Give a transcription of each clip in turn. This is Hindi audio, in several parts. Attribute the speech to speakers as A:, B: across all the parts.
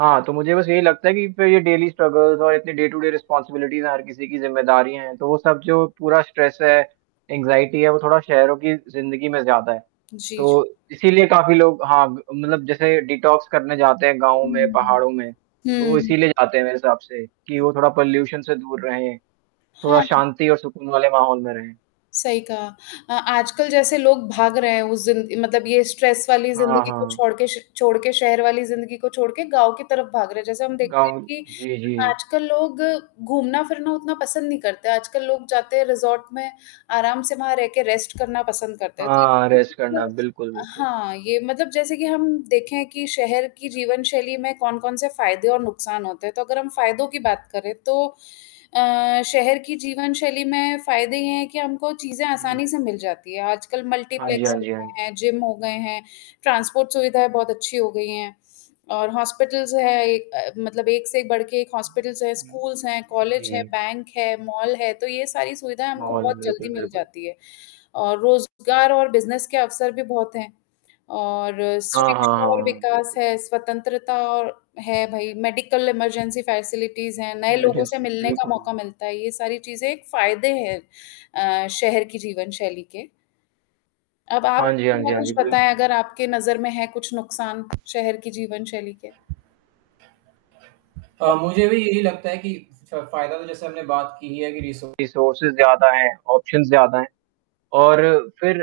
A: हाँ, तो मुझे बस यही लगता है कि फिर ये डेली स्ट्रगल्स और इतनी डे टू डे रिस्पॉन्सिबिलिटीज़ हर किसी की ज़िम्मेदारियाँ हैं, तो वो सब जो पूरा स्ट्रेस है, एंग्जायटी है वो थोड़ा शहरों की ज़िंदगी में ज़्यादा है।
B: जी, जी।
A: तो इसीलिए काफ़ी लोग हाँ ग मतलब जैसे डिटॉक्स करने जाते हैं गाँव में
B: हुँ, हुँ,
A: पहाड़ों में। तो वो
B: हुँ। हुँ।
A: इसीलिए जाते हैं मेरे हिसाब से कि वो थोड़ा पोल्यूशन से दूर रहे। थोड़ा
B: हाँ।
A: शांति और सुकून वाले माहौल में रहें।
B: सही कहा। अ आजकल जैसे लोग भाग रहे हैं उस ज़िन मतलब ये स्ट्रेस वाली
A: हाँ,
B: ज़िंदगी को
A: हाँ।
B: छोड़ के श छोड़ के शहर वाली ज़िंदगी को छोड़ के, गाँव की तरफ भाग रहे हैं जैसे हम देखते हैं
A: गाँव
B: कि
A: जी, जी।
B: आजकल लोग घूमना-फिरना उतना पसंद नहीं करते हैं। आजकल लोग जाते हैं रिसॉर्ट में आराम से वहाँ रह के रेस्ट करना पसंद करते हैं। तो
A: हाँ, हाँ,
B: ये भी
A: रेस्ट करना
B: एक
A: बिल्कुल, बिल्कुल।
B: हाँ, ये मतलब जैसे कि हम देखें कि शहर की जीवन शैली में कौन-कौन से फ़ायदे और नुकसान होते हैं। तो अगर हम फ़ायदों की बात करें तो अ, शहर की जीवन शैली में फ़ायदे ये हैं कि हमको चीज़ें
A: जी।
B: आसानी से मिल जाती हैं। आजकल
A: हाँ जी,
B: मल्टीप्लेक्स
A: हाँ जी, हाँ।
B: हैं, जिम हो गए हैं। ट्रांसपोर्ट सुविधाएँ बहुत अच्छी हो गई हैं और हॉस्पिटल्स जो है एक अ, मतलब एक से एक बढ़ के एक हॉस्पिटल्स है स्कूल्स है, कॉलेज है,
A: जी।
B: बैंक है, मॉल है, तो ये सारी सुविधाएँ हमको
A: मॉल हैं,
B: बहुत जल्दी
A: बिल्कुल,
B: मिल
A: बिल्कुल।
B: जाती है और रोज़गार और बिज़नेस के अवसर भी बहुत हैं और
A: हाँ, हाँ, हाँ,
B: शिक्षा और
A: हाँ।
B: विकास
A: बिल्कुल।
B: है, स्वतंत्रता और है भई मेडिकल इमरजेंसी फैसिलिटीज़ हैं, नए लोगों से
A: [unintelligible]
B: मिलने का
A: बिल्कुल।
B: मौका मिलता है। ये सारी चीज़ें एक फ़ायदे हैं अ, शहर की जीवनशैली के। अब आप
A: हाँ जी, हाँ जी,
B: मुझे
A: हाँ
B: कुछ
A: जी।
B: बताएँ
A: बिल्कुल।
B: अगर आपके नज़र में है कुछ नुकसान शहर की जीवन शैली के?
A: अ, मुझे भी यही लगता है कि फ़ फ़ायदा तो जैसे आपने बात की ही है कि रिसो रिसोर्सेस ज़्यादा हैं, ऑप्शंस ज़्यादा हैं और फिर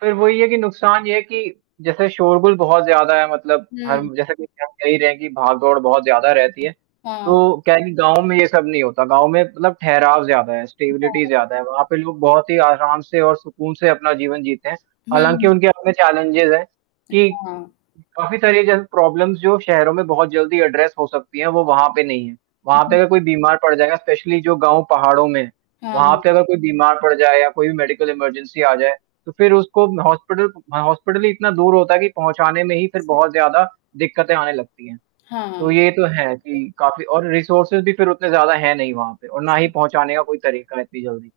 A: फिर वही है कि नुकसान ये है कि जैसे शोरगुल बहुत ज़्यादा है मतलब
B: हुँ।
A: हम जैसे कि आप कह ही रहे हैं कि भाग-दौड़ बहुत ज़्यादा रहती है।
B: हाँ।
A: तो क्या है कि गाँव में ये सब नहीं होता, गाँव में मतलब ठहराव ज़्यादा है, स्टेबिलिटी
B: हाँ।
A: ज़्यादा है। वहाँ पे लोग बहुत ही आराम से और सुकून से अपना जीवन जीते हैं। हालाँकि
B: हुँ।
A: उनके अपने चैलेंजेज़ हैं कि
B: हाँ।
A: काफ़ी सारी जो प्रॉब्लम्स जो शहरों में बहुत जल्दी एड्रेस हो सकती हैं वो वहाँ पे नहीं है।
B: हुँ,
A: वहाँ पे
B: हुँ।
A: अगर कोई बीमार पड़ जाएगा स्पेशली जो गाँव पहाड़ों में वहाँ पे
B: हाँ।
A: अगर कोई बीमार पड़ जाए या कोई भी मेडिकल इमरजेंसी आ जाए, तो फिर उसको हॉस्पिटल ह हॉस्पिटल ही इतना दूर होता है कि पहुँचाने में ही फिर
B: सही।
A: बहुत ज़्यादा दिक्कतें आने लगती हैं।
B: हाँ,
A: तो ये तो है
B: [unintelligible]
A: कि काफ़ी और रिसोर्सेस भी फिर उतने ज़्यादा है नहीं वहाँ पे और ना ही पहुँचाने का कोई तरीका है इतनी जल्दी।